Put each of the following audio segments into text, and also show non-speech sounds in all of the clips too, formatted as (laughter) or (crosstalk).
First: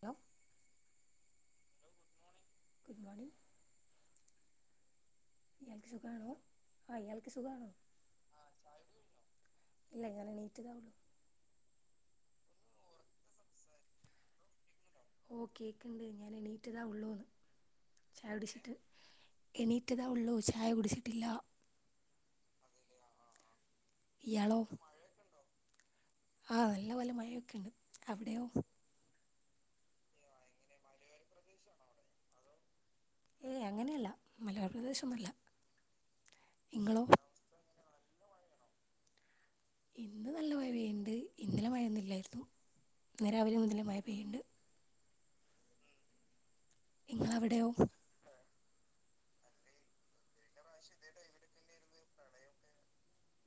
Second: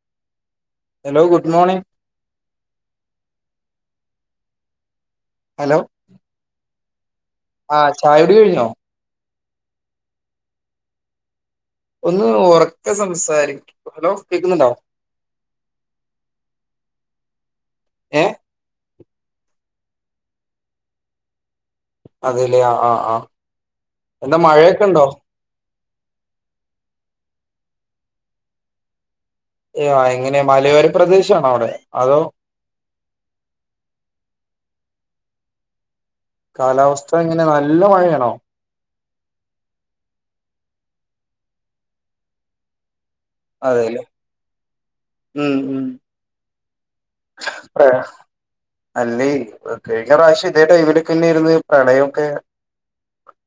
Hello hello good morning good morning ഇയാൾക്ക് സുഗാണോ ഇയാള് ആഹ ചായകുടി കഴിഞ്ഞോ ഇല്ല ഞാൻ എണീറ്റതെ ഒള്ളു ഒന്ന് ഉറക്ക സംസാരിക്ക് ഹലോ കേക്കുന്നുണ്ടോ ഓ കേക്കുന്നുണ്ട് ഞാൻ എണീറ്റതെ ഒള്ളൂന്ന് ഏ ചായ കുടിച്ചിട്ട് എണീറ്റതാ ഉള്ളൂ ചായ കുടിച്ചിട്ടില്ല അതെല്ലേ ആ ആ ആ എന്താ മഴയൊക്കെ ഉണ്ടോ ആഹ് നല്ലപൊലെ മഴയൊക്കെ ഉണ്ട് അവിടെയോ ഏ എങ്ങനെ മലയോര പ്രദേശണോ അവിടെ അതോ ഏയ് അങ്ങനെയല്ല മലയോര പ്രദേശമൊന്നും അല്ല കാലാവസ്ഥ എങ്ങനെ നല്ല മഴയാ ആണോ ഇന്ന് നല്ല മഴ പെയ്യ്ണ്ട് ഇന്നലെ മഴയൊന്നുംഇല്ലായിരുന്നു ഇന്ന് രാവിലെ മുതലെ മയ അതെല്ലേ പെയ്ണ്ട് ഉം ഉം നിങ്ങളവിടെയോ പ്ര അല്ലേ കഴിഞ്ഞ പ്രാവശ്യം ഇതേ ടൈമിലൊക്കെന്നെആയിരുന്ന് പ്രളയംഒക്കെ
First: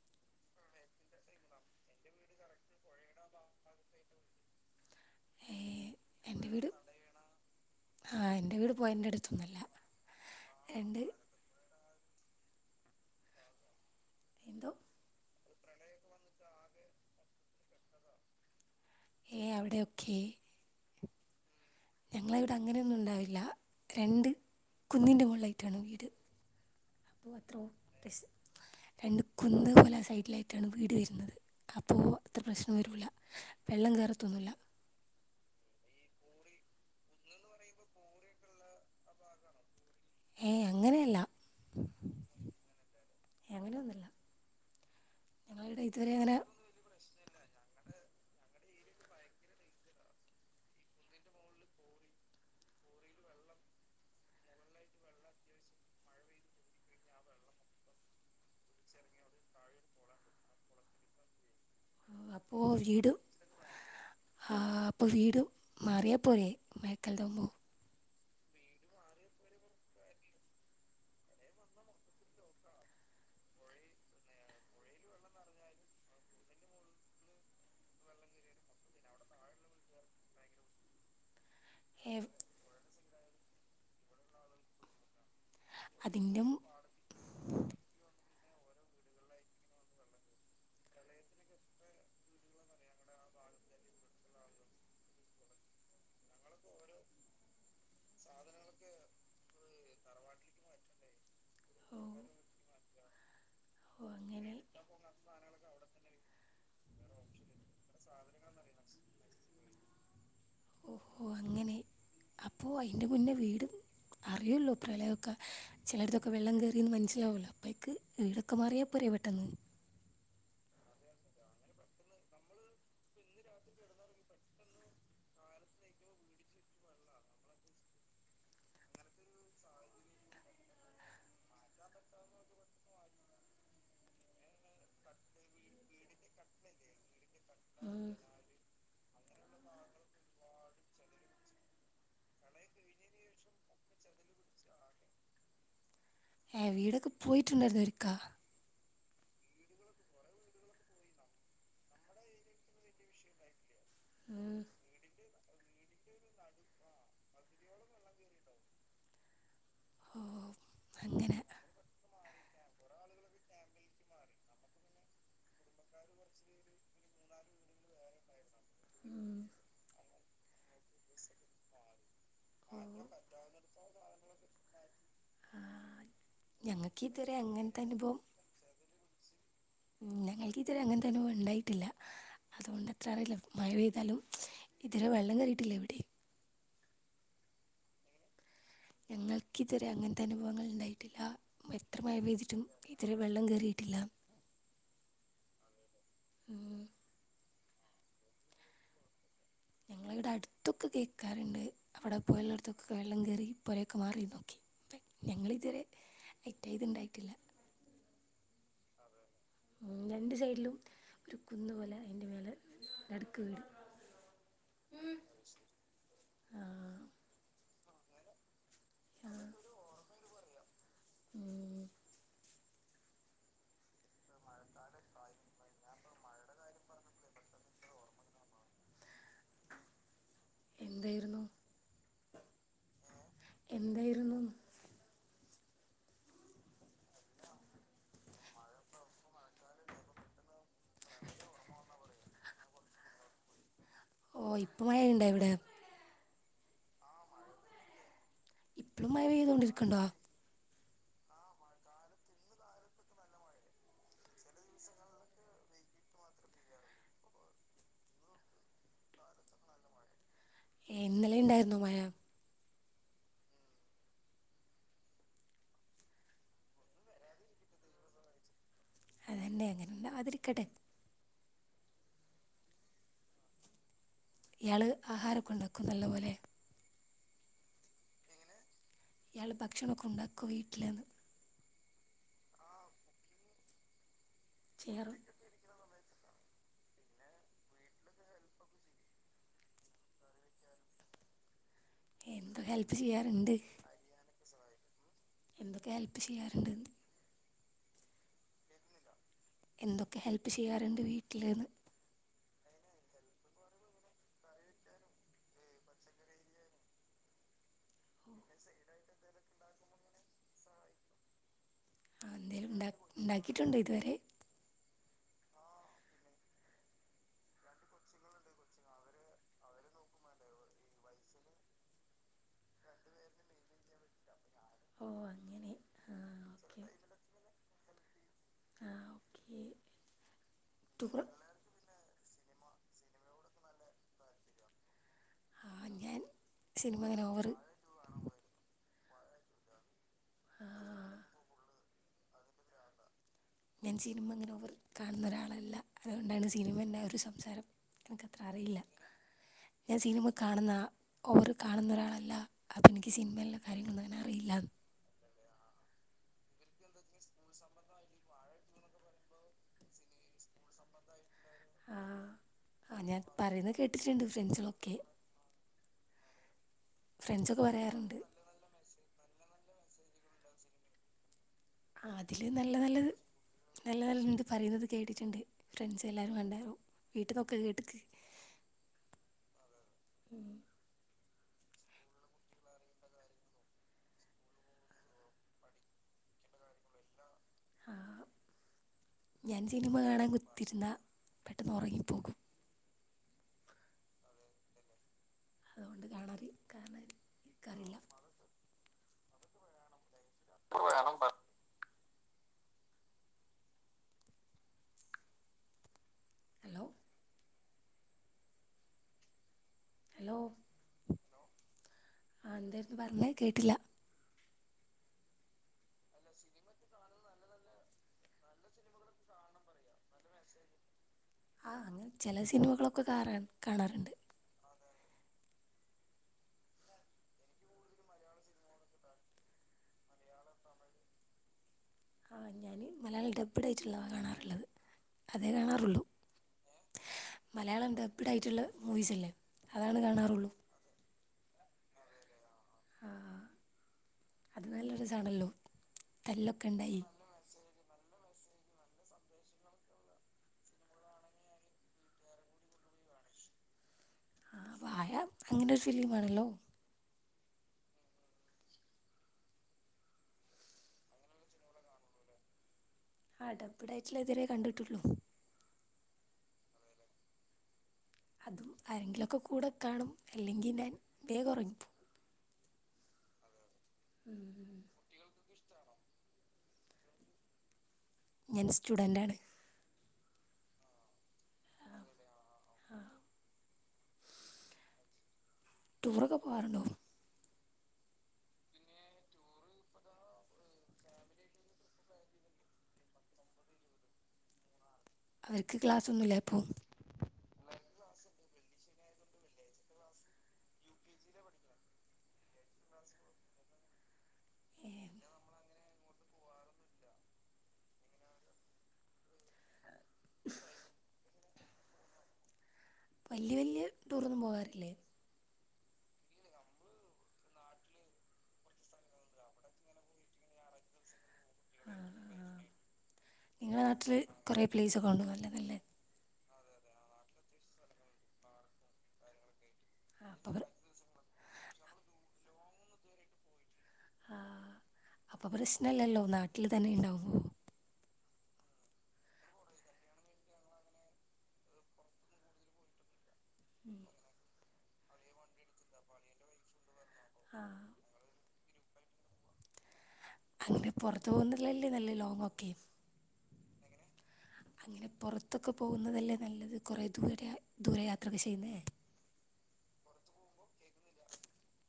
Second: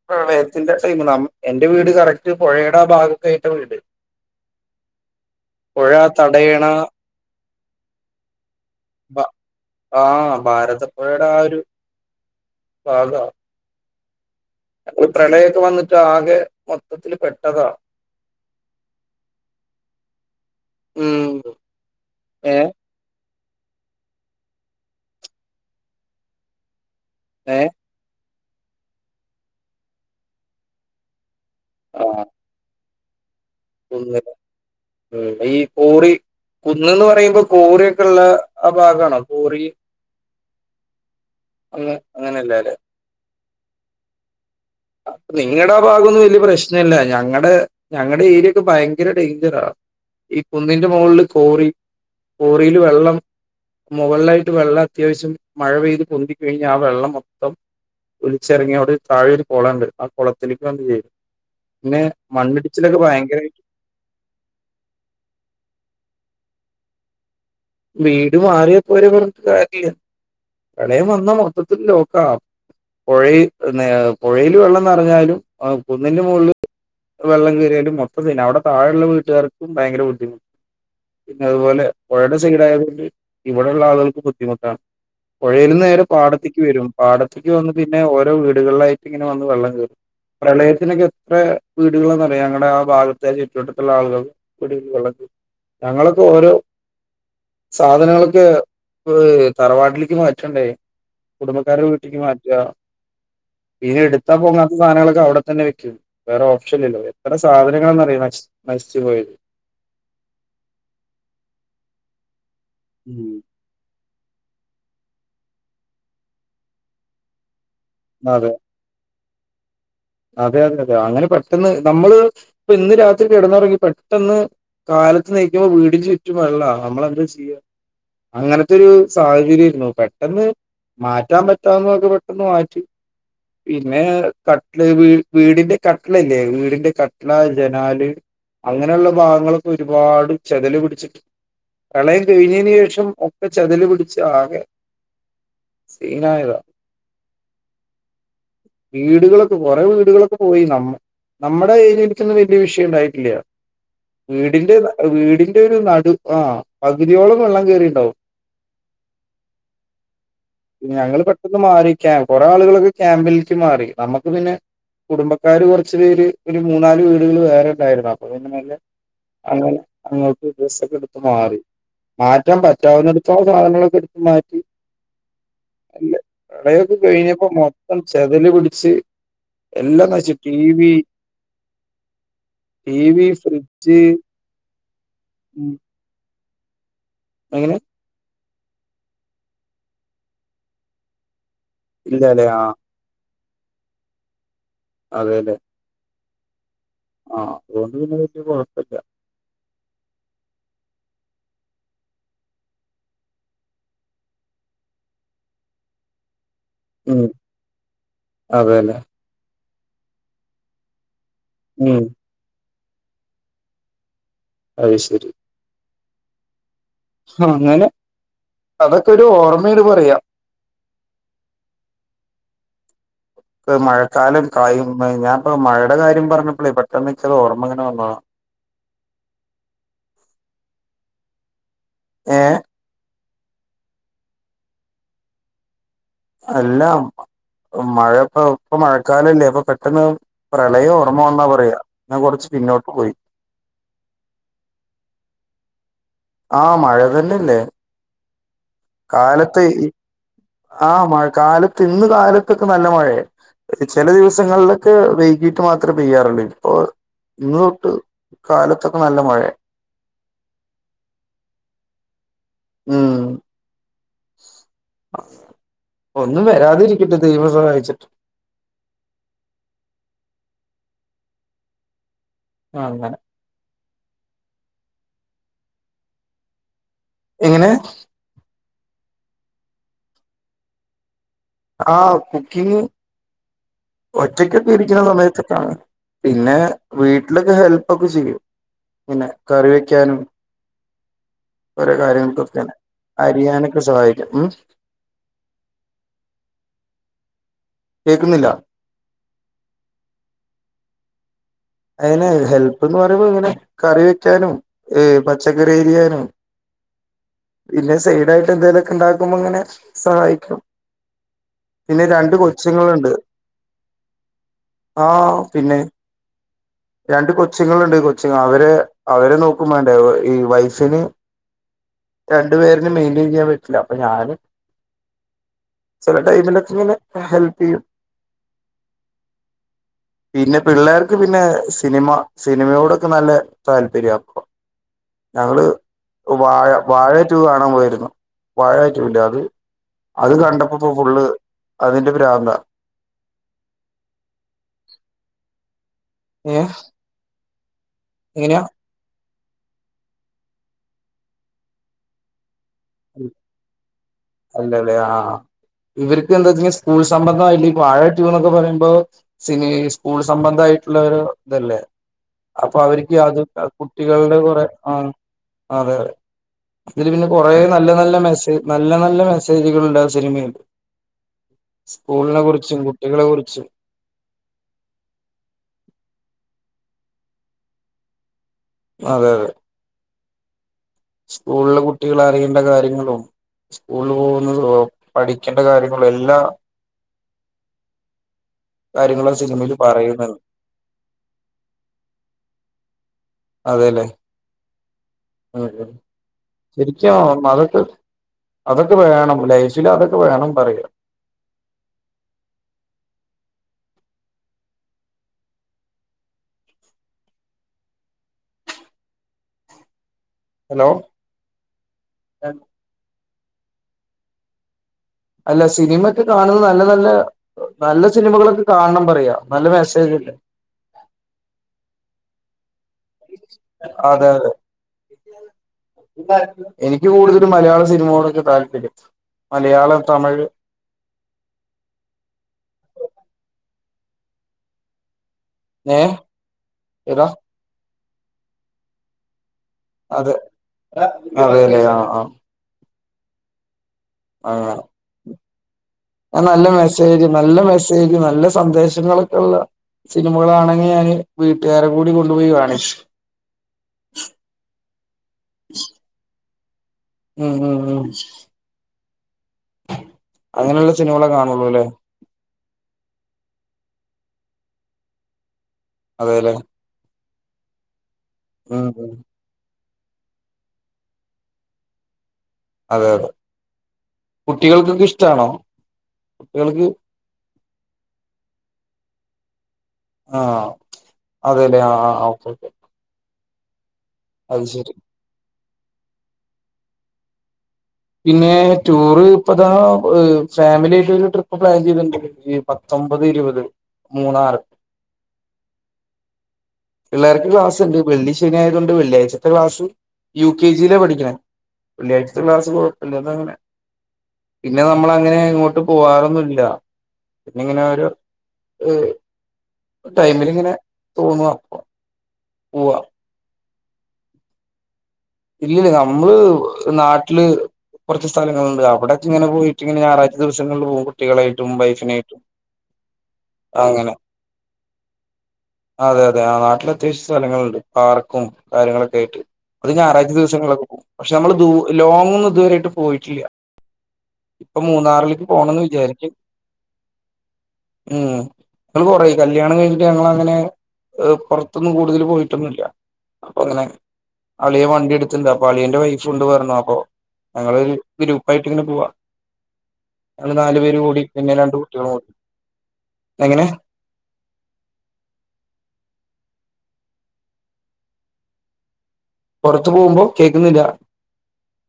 പ്രളയത്തിന്റെ ടൈമില എന്റെ വീട് കറക്റ്റ് പുഴയുടെ ആ ഭാഗൊത്തെയിട്ട വീട് ഏ, പുഴ തടയണ ആഹ എന്റെ വീട് പോയതിൻ്റെ ഉവ്വ അടുത്തൊന്നുമല്ല ആഹ രണ്ട് ഭാരതപ്പുഴയുടെ ആ ഒരു ഭാഗാ എന്തോ അ പ്രളയ - വന്നിട്ട് ആകെ മൊത്തത്തില് പെട്ടതാ ഏ അവിടെയക്കെ ഉം ഞങ്ങള ഇവിടെ ഏ അങ്ങനെയൊന്നും ഉണ്ടാവില്ല രണ്ട് കുന്നിന്റെ മുകളിലായിട്ടാണ് വീട് അപ്പോൾ ഏ അത്ര അസ് രണ്ട കുന്ന് പോലെ സൈഡിലായിട്ടാണ് വീട് വരുന്നത് അപ്പോ അത്ര പ്രശ്നം വരൂല ഒന്ന ഉ ഈ കോറി കുന്ന്ന്ന് പറയുമ്പോ കോറിയ ഒക്കെ ഉള്ള ആ ഭാഗമാണോ കോറി ഏയ് അങ്ങനെയല്ല അങ്ങ അങ്ങനെയല്ലല്ല എങ്ങനെയൊന്നുമില്ല നിങ്ങളുടെ ആ ഭാഗമൊന്നും വലിയ പ്രശ്ന ഇല്ല ഞങ്ങ ടെ ഞങ്ങളുടെ ഏരിയക്ക ഭയങ്കര ഡേഞ്ചറണ് ഈ കുന്നിന്റെ മുകളില് കോറി കോറിയിൽ വെള്ളം മുകളിലായിട്ട് വെള്ള അത്യാവശ്യം മഴ പെയ്ത് പൊന്തി കഴിഞ്ഞ് ആ വെള്ളം മൊത്തം ഒലിച്ചിറങ്ങി അവിടെ താഴ കുളംഉണ്ട് ആ കുളത്തിലേക്ക് വന്ന് ചേരും പിന്നെ അപ്പൊ മണ്ണിടിച്ചിലൊക്കെ വീട് ഭയങ്കര ആ അപ്പൊ വീട് മാറിയാ പോരെ മേക്കൽതമ വീട് മാറിയാ പോരെ പറഞ്ഞിട്ട് കാര്യല്ല ഇളം വന്ന മൊത്തത്തിൽ ലോക്കാ പുഴ പുഴയില് വെള്ളം നിറഞ്ഞാലും കുന്നിന്റെ മുകളിൽ വെള്ളം കയറിയാലും മൊത്തത്തി തന്നെ അവിടെ താഴെയുള്ള വീട്ടുകാർക്കും ഭയങ്കര ബുദ്ധിമുട്ടു അതുപോലെ ഏ പുഴടെ യതുകൊണ്ട് ഇവിടെയള്ള ആളുകൾക്ക് ബുദ്ധിമുട്ടാണ് പുഴയിൽ നിന്ന് നേരെ അതിൻ്റെ പാടത്തേക്ക് മു- വരും പാടത്തേക്ക് വന്ന് പിന്നെ ഓരോ വീട് വീടുകളിലായിട്ട ഇങ്ങനെ വന്ന് വെള്ളം കയറും പ്രളയത്തിനൊക്കെ എത്ര വീടുകളാന്നറിയോ ഞങ്ങളുടെ ആ ഭാഗത്തെ ചുറ്റുവട്ടത്തുള്ള ആളുകൾ വീടിൽ വെള്ളം കയറും ഞങ്ങളൊക്കെ ഓരോ സാധനങ്ങളൊക്കെ തറവാട്ടിലേക്ക് മാറ്റണ്ടേ കുടുംബക്കാരുടെ ഓ വീട്ടിക്ക് മാറ്റുക പിന്നെ ഓ, എടുത്താ അങ്ങനെ പോങ്ങാത്ത സാധനങ്ങളൊക്കെ അവിടെത്തന്നെ വെക്കും വേറെ ഓപ്ഷൻ ഇല്ലോ എത്ര സാധനങ്ങളന്നറിയാം നശിച്ചുപോയത് ഓ അയിന്റെ മുന്നേ വീട് അറിയല്ലോ പ്രളയൊക്ക ചിലടത്തക്കെ വെള്ളം കയറിന്ന് മനസ്സിലാവുമലോ അപ്പ അതെ പുരെ പെട്ടന്ന് അതെ അതെ അതെ അങ്ങനെ പെട്ടെന്ന് നമ്മള് ഇ ഇന്ന് രാത്രി കിടന്നുറങ്ങി പെട്ടെന്ന് കാലത്ത് നീക്കുമ്പോൾ വീടിന് ചുറ്റും വെള്ളാ നമ്മള് എന്താ ചെയ്യുക അങ്ങനത്തെരു സാഹചര്യായിരുന്നു പെട്ടെന്ന് മാറ്റാൻ പറ്റാവുന്നതൊക്കെ പെട്ടെന്ന് മാറ്റി പിന്നെ കട്ടി വീടിന്റെ കട്ടലല്ലേ വീടിന്റെ കട്ടല ജനാല് ഉം. അങ്ങനെയുള്ള ഭാഗങ്ങളൊക്കെ ഒരുപാട് ചെതല് പിടിച്ചിട്ട് പ്രളയം കഴിഞ്ഞതിന് ശേഷം ഒക്കെ ഇപ്പൊ ചതൽ പിടിച്ച് ആകെ സീനായതാ ഏ വീടൊക്കെ പോയിട്ടുണ്ടായിരുന്നു ഒരുക്ക വീടുകളൊ കൊറെേ വീടുകളൊക്കെ പോയി നമ്മ നമ്മുടെ ഏരിയക്ക് ഒന്നും വലിയ വിഷയം ഉണ്ടായിട്ടില്ല ഉം. വീടിന്റെഅ വീടിൽ റ്റൊരു നടു ആ പകുതിയോളം വെള്ളം കേയറീണ്ടാവു ഓ ഞങ്ങള് അങ്ങനെ പെട്ടെന്ന് മാറിക്കാ കൊറേ ആളുകൾക്കെ ക്യാമ്പിൽക്ക് മാറി നമ്മ ത് പിന്നെ കുടുംബക്കാര് കുറച്ചു പേര് ഒരു മൂന്നാല് വീടുകൾ വേറെണ്ടായിരുന്നു അപ്പൊ പിന്നെ മെല്ലെ ഉം. അങ്ങോട്ട് ഡ്രസ്സൊക്കെ എടുത്ത് മാറി മാറ്റാൻ ഓ പറ്റാവുന്ന എടുത്തോളം സാധനങ്ങളൊക്കെ എടുത്ത് മാറ്റി ആ, അല്ല പ്രളയംഒക്കെ ഞങ്ങൾക്ക് ഇതുവരെ കഴിഞ്ഞപ്പോ അങ്ങനത്തെ മൊത്തം അനുഭവം ചെതല് പിടിച്ച് എല്ലാം നശിച്ചു. ടി ഞങ്ങൾക്ക് ഇത് വരെ വി അങ്ങൻതെ അനുഭവ ണ്ടായിട്ടില്ല ടി അതുകൊണ്ട്ത്ര വി, അറിയില്ല മഴ ഫ്രിഡ്ജ് പെയ്താലും ഇത് വരെ വെള്ളം ഉം കേറീട്ടില്ല എവിടിം എങ്ങനെ ഞങ്ങൾക്ക് ഇതുവരെ അങ്ങനത്തെ അനുഭവങ്ങൾ ഇണ്ടായിട്ടില്ല എത്ര മഴ ഇല്ലല്ലേ പെയ്തിട്ടും ആഹ് (unintelligible) വെള്ളം കയറിയിട്ടില്ല അതെ ല്ലെ ഉം ആ അതുകൊണ്ട് പിന്നെ പറ്റിയ കൊഴപ്പല്ല്യാ ഞങ്ങളിവിടെ അടുത്തൊക്കെ കേക്കാറുണ്ട് അവടെ പൊയള്ളോട്തൊക്കെ വെള്ളം കേറി പോരയക്കെ മാറി നോക്കി ഞങ്ങളിതുവരെ ഇന്റേത് ണ്ടായിട്ടില്ല അതെന്നെ രണ്ട് സൈഡിലും ഒരു കുന്ന് പോലെ ഉം അതിൻ്റെ മേലെ നടുക്ക് വീട് അത് ആഹ് അ ഞാനെ അതൊക്കെ ഒരു ഓർമ്മേല് പറയാ പെ മഴക്കാലം കയ്യുംമുന്പേ ഞാൻപ്പൊ മഴയുടെ കാര്യം പറഞ്ഞപ്പളെ ഇ പെട്ടെന്ന് ഇൻക്കത് ഓർമ്മ ഇങ്ങനെ വന്നതാ എന്തായിരുന്നു ഏ എന്തായിരുന്നു അല്ല മഴ പ്പോ ഇപ്പൊ മഴക്കാലല്ലേ അപ്പൊ പെട്ടെന്ന് പ്രളയം ഓർമ വന്നാ പറയാ ഞാൻ കൊറച്ച് പിന്നോട്ട് പോയി ഓ ഇപ്പ മഴയുണ്ടോ അവിടെ ആഹ് മഴ തന്നെല്ലേ ഇപ്പളും മഴ പെയ്തോണ്ടിരിക്കുന്നുണ്ടോ ആഹ് മഴ കാലത്ത് ഇന്ന് കാലത്തൊക്കെ നല്ല മഴയെ ചില ദിവസങ്ങളിലൊക്കെ വൈകിട്ട് മാത്രേ പെയ്യാറുള്ളൂ ഇപ്പൊ ഇന്ന് തൊട്ട് കാലത്തൊക്കെ നല്ല മഴയ ഏ ഇന്നലെ ഉണ്ടായിുന്നോ മഴ ഉം ഒന്നും വരാതിരിക്കട്ടെ ദൈവം സഹായിച്ചിട്ട് അതന്നെ അങ്ങനെണ്ടാവാതിരിക്കട്ടെ ആങ്ങനെ ഇയാള് ആഹാരൊക്കെണ്ടാക്കോ നല്ലപോലെ എങ്ങനെ ഇയാള് ഭക്ഷണൊക്കെ ഉണ്ടാകോ വീട്ട്ല്ന്ന് ആ കുക്കിംഗ് ഒറ്റക്കൊക്കെ ഇരിക്കുന്ന ചെയ്യാറും സമയത്തൊക്കാണ് പിന്നെ വീട്ടിലൊക്കെ ഹെൽപൊക്കെ ചെയ്യും പിന്നെ കറി വെക്കാനും ഓരോ കാര്യങ്ങൾക്കൊ ഒക്കെ എന്തൊക്കെ തന്നെ ഹെൽപ്പ് ചെയ്യാറുണ്ട് അരിയാനൊക്കെ സഹായിക്കും ഉം എന്തൊക്കെ ഹെല്പ്പ് ചെയ്യാറ്ണ്ട് കേൾക്കുന്നില്ല എന്തൊക്കെ ഹെൽപ്പ് ചെയ്യാറുണ്ട് വീട്ടിൽന്ന് അങ്ങനെ ഹെല്പ്ന്ന് പറയുമ്പോ ഇങ്ങനെ കറി വെക്കാനും ഏ പച്ചക്കറി അരിയാനും പിന്നെ സൈഡായിട്ട് എന്തെലൊക്കെ ഇണ്ടാക്കുമ്പോ അങ്ങനെ സഹായിക്കും പിന്നെ ആ രണ്ട് എന്തെങ്കിലും ഉണ്ടാ കൊച്ചങ്ങളുണ്ട് ഉണ്ടാക്കിയിട്ടുണ്ടോ ഇതുവരെ ആ പിന്നെ രണ്ട് കൊച്ചിങ്ങുണ്ട് കൊച്ചി അവരെ അവരെ നോക്കുമ്പണ്ടേ ഈ വൈഫിന് രണ്ടു പേരും മെയിന്റയിൻ ചെയ്യാൻ പറ്റില്ല അപ്പൊ ഞാന് ഓ അങ്ങനെ ആ ചെല ടൈമിലൊക്കെ ഓക്കെ ഇങ്ങനെ ഹെൽപ് ചെയ്യും ആ ഓക്കെ പിന്നെ പിള്ളേർ ടൂർ സിനിമ സിനിമയോടൊക്കെ നല്ല താല്പര്യപ്പ ഞങ്ങള് ആഹ് ഞാൻ വാഴ സിനിമ അങ്ങനെ വാഴറ്റു ഓവറ് കാണാൻ പോയിരുന്നു വാഴ അത് കണ്ടപ്പോ ഇപ്പോ ആഹ് ഫുള്ള് അതിന്റെ ഭ്രാന്താ ഞാൻ സിനിമ ഇങ്ങനെ കാണുന്നൊരാളല്ല അതുകൊണ്ടാണ് ഏഹ് സിനിമ്ന്നേ ഒരു സംസാരം എനക്കത്ര എങ്ങനെയാ അറിയില്ല ഞാൻ സിനിമ കാണുന്ന ഓവർ കാണുന്നൊരാളല്ല അപ്പൊ എനിക്ക് സിനിമയിലുള്ള കാര്യങ്ങളൊന്നുംങ്ങനെ അറിയില്ല അല്ലല്ലേ ആഹ് ഇവർക്ക് എന്താ വെച്ചാൽ സ്കൂൾ സംബന്ധായിട്ട് അല്ല ഈ വാഴ ട്യൂന്നൊക്കെ പറയുമ്പോ സിനി സ്കൂൾ സംബന്ധായിട്ടുള്ളൊരു ഇതല്ലേ ആഹ് അപ്പൊ ആഹ് അവര്ക്ക് ഞാൻ അത് പറയുന്നത് കേട്ടിട്ടുണ്ട് കുട്ടികളുടെ കുറെ ആ ഫ്രണ്ട്സുകളൊക്കെ അതെ അതെ അതില് പിന്നെ കൊറ ഫ്രണ്ട്സൊക്കെ നല്ല നല്ല പറയാറുണ്ട് മെസ് നല്ല നല്ല ശൈലികളുണ്ടാവും സിനിമയിണ്ട് ആ അതില് നല്ല നല്ലത് നല്ല നല്ലത് പറയുന്നത് കേട്ടിട്ടുണ്ട് ഫ്രണ്ട്സ് എല്ലാരും കണ്ടറും വീട്ടിന്നൊക്കെ കേട്ടീ അതെ അതെ സ്കൂളിലെ കുട്ടികൾ അറിയേണ്ട കാര്യങ്ങളും സ്കൂളിൽ പോകുന്നത് പഠിക്കേണ്ട കാര്യങ്ങളും എല്ലാ കാര്യങ്ങളും ഞാൻ സിനിമയിൽ സിനിമ കാണാൻ പറയുന്നുണ്ട് കുത്തിരുന്നാ പെട്ടെന്ന് ഉറങ്ങിപ്പോകും അതെല്ലേ (unintelligible) അതുകൊണ്ട് കാണാറ് കാണാൻ ഇരിക്കാറില്ല അത് വേണം ലൈഫിൽ അത് വേണം പറയാ ഹലോ ഹലോ ഹലോ ആ എന്തേരുന്നു പറഞ്ഞേ കേ ട്ടില്ല അല്ല സിനിമെക്കെ കാണുന്ന നല്ല നല്ല നല്ല സിനിമകളൊക്കെ കാണണം പറയാ നല്ല മെസ്സെജ് ഇണ്ട് ആ അങ്ങനെ ചെല സിനിമകളൊക്കെ കാറാ കാണാറ് ഇണ്ട് അതെ അതെ (unintelligible) എനിക്ക് കൂടുതലും മലയാള സിനിമകളോടൊക്കെ താല്പര്യം മലയാളം തമിഴ് ആ ഞാൻ മലയാളി ഡബ്ഡ് ആയിട്ട് ഇള്ളതാ കാണാർ ഇള്ളത് അതേ ഏ കാണാറൊള്ളു ഏതാ മലയാളം ഡബ് പ്ഡ് ആയിട്ട് ഇള്ള മൂവീസ് ഇല്ലെ അത് (unintelligible) അതെ ലെ ആ ആ അ ആ അത് നല്ല രസ ആണല്ലോ അയ് നല്ല മെസ്സേജ് നല്ല മെസ്സെ സെജും നല്ല സന്ദേശങ്ങളൊക്കെ ഉള്ള സിനിമകളാണെങ്കി ഞാന് വീട്ടാരെ കൂടി കൊണ്ടുപോയി കാണിച്ചു ആ വാഴ അങ്ങനെ ഒരു ഫിലിമാണല്ലോ ഉം ഉം ഉം അങ്ങനെയുള്ള സിനിമകളെ കാണു ഒള്ളു ലെ ആ ഡബ്ബ്ഡായിട്ട് ഇള്ളെ ഇത് വെരെ കണ്ടിട്ടൊള്ളു അതെ ലെ അതും ഉം ആരെങ്കിലും ഒക്കെ കൂടെ കാണും ഇല്ലെങ്കിൽ ഞാൻ വേഗം ഉറങ്ങിപ്പോകും അതെ അതെ കുട്ടികൾക്കൊക്കെ ഇഷ്ടാണോ കുട്ടികൾക്ക് ഞാൻ സ്റ്റുഡന്റ് ആണ് ആ അതയല്ലെ ആ ആ ഓക്കേ ആ അത് ശരി ടൂർ ഒക്കെ പോകാറുണ്ടോ പിന്നെ ടൂറ് ഇപ്പോ ഇതാ ഫാമിലി ആയിട്ട് ഒരു ട്രിപ്പ് പ്ലാൻ ചെയ്തിട്ടുണ്ട് പത്തൊമ്പത് ഇരുപത് മൂന്നാറ് അവർക്ക് ക്ലാസ്സൊന്നുമില്ലേ ഇപ്പോ പിള്ളേർക്ക് ക്ലാസ് ഉണ്ട് വെള്ളി ശനി ആയതു കൊണ്ട് വെള്ളിയാഴ്ചത്തെ ക്ലാസ് യു കെ ജിയിലാ പഠിക്കണേ വെള്ളാഴ്ചത്തെ ക്ലാസ് പോകും പിന്നെന്താങ്ങനെ പിന്നെ നമ്മൾ അങ്ങനെ എങ്ങോട്ടും പോവാറൊന്നുമില്ല പിന്നങ്ങനെ ഓരോ ഏ ഒരു ടൈമിൽ ഇങ്ങനെ തോന്നുവാ വാ പൂവാം വല്യ വല്യ ടൂറൊന്നും പോകാറില്ലേ ഇല്ല നമ്മള് നാട്ടില് കുറച്ച് സ്ഥലങ്ങളുണ്ട് അവിടൊക്കെ ഇങ്ങനെ പോയിട്ട് ഇങ്ങനെ ഞായറാഴ്ച ദിവസങ്ങളിൽ പോകുമ്പോ കുട്ടികളെയായിട്ടും ആഹ് വൈഫിനെയായിട്ടും ആഹ് നിങ്ങളുടെ നാട്ടിൽ അങ്ങനെ കുറേ പ്ലേസൊക്കെ ഉണ്ട് നല്ല നല്ല ആ അതേ അതേ ആം നാട്ടില് അത്യാവശ്യം സ്ഥലങ്ങളുണ്ട് പാർക്കും കാര്യങ്ങൾ ഒക്കെ ആയിട്ട് ഒരു ഞാ ആ അപ്പം പ്ര ദിവസങ്ങളൊക്കെ പോവും പക്ഷെ നമ്മള് ദൂ ലോങ് ഒന്നും ഇതുവരെയായിട്ട് പോയിട്ടില്ല ആ പ്പം മൂന്നാറിലേക്ക് അപ്പം പോണംന്ന് പ്രശ്നമില്ലല്ലോ വിചാരിക്ണ്ട് നാട്ടിൽ തന്നെ ഉണ്ടാവുമ്പോൾ ഉം ഞങ്ങള് കുറേ കല്യാണം കഴിഞ്ഞിട്ട് ഞങ്ങള് അങ്ങനെ പുറത്തൊന്നും കൂടുതൽ പോയിട്ടൊന്നുല്ല അപ്പൊ അങ്ങനെ അളിയൻ വണ്ടി എട് (unintelligible) അളിയന്റെ വൈഫ് ഉണ്ട് പറഞ് അപ്പൊ ആ ഞങ്ങളൊരു വൈകിട്ങ്ങനെ പോവാ ഞങ്ങള് നാലു അങ്ങനെ പേര് കൂടി പുറത്ത് പിന്നെ രണ്ട് പോകുന്നതല്ലേ കുട്ടികളും നല്ല കൂടി ലോങ്ങൊക്കെ എങ്ങനെ അങ്ങനെ പുറത്തൊക്കെ പോകുന്നതല്ലേ നല്ലത് കുറേ ദൂര ദൂര യാത്രയൊക്കെ ചെയ്ന്നേ പോറത്ത് പോകുമ്പോ കേക്കുന്നില്ല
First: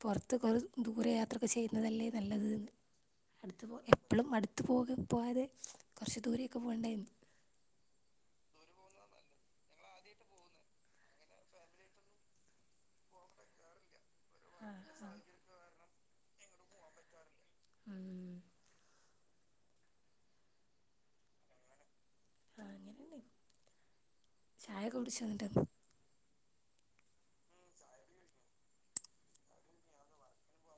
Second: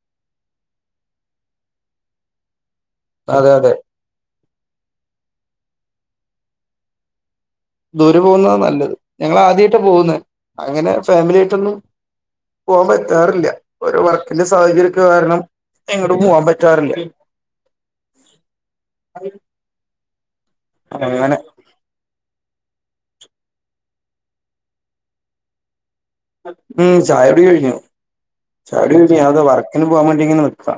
പുറത്ത് കുറേ ദൂരെ യാത്ര യൊക്കെ ചെയ്യുന്നതല്ലേ നല്ലത് ന്ന്‌ അതെ അടുത്ത് അതെ പോ എപ്പളും അടുത്ത് പോക പോവാതെ കോർച്ച് ദൂരെക്കെ പോണ്ടേ ദൂരെ പോകുന്നതാ നല്ലത് ഞങ്ങള് ആദ്യയിട്ടാ പോകുന്നെ അങ്ങനെ ഫാമിലി ആയിട്ടൊന്നും പോകാൻ പറ്റാറില്ല ഓരോ വ ന്റെ ആഹ് സാഹചര്യംക്കെ ആഹ് കാരണം എങ്ങട്ടും പോവാൻ പറ്റാറില്ല ആ (unintelligible) അങ്ങനെ ആ അങ്ങനെന്നേ ചായ കുടിചോന്നട്ട് ഉം ചായകുടി കഴിഞ്ഞു ചായകുടി കഴിഞ്ഞു ഞാൻ ദാ വർക്കിന് പോകാൻ വേണ്ടി ഇങ്ങനെ നിക്കാ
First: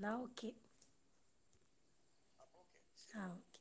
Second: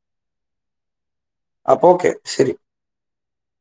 ന്നാ ഓക്കേ അപ്പൊ ഓക്കെ ശരി ആ ഓക്കേ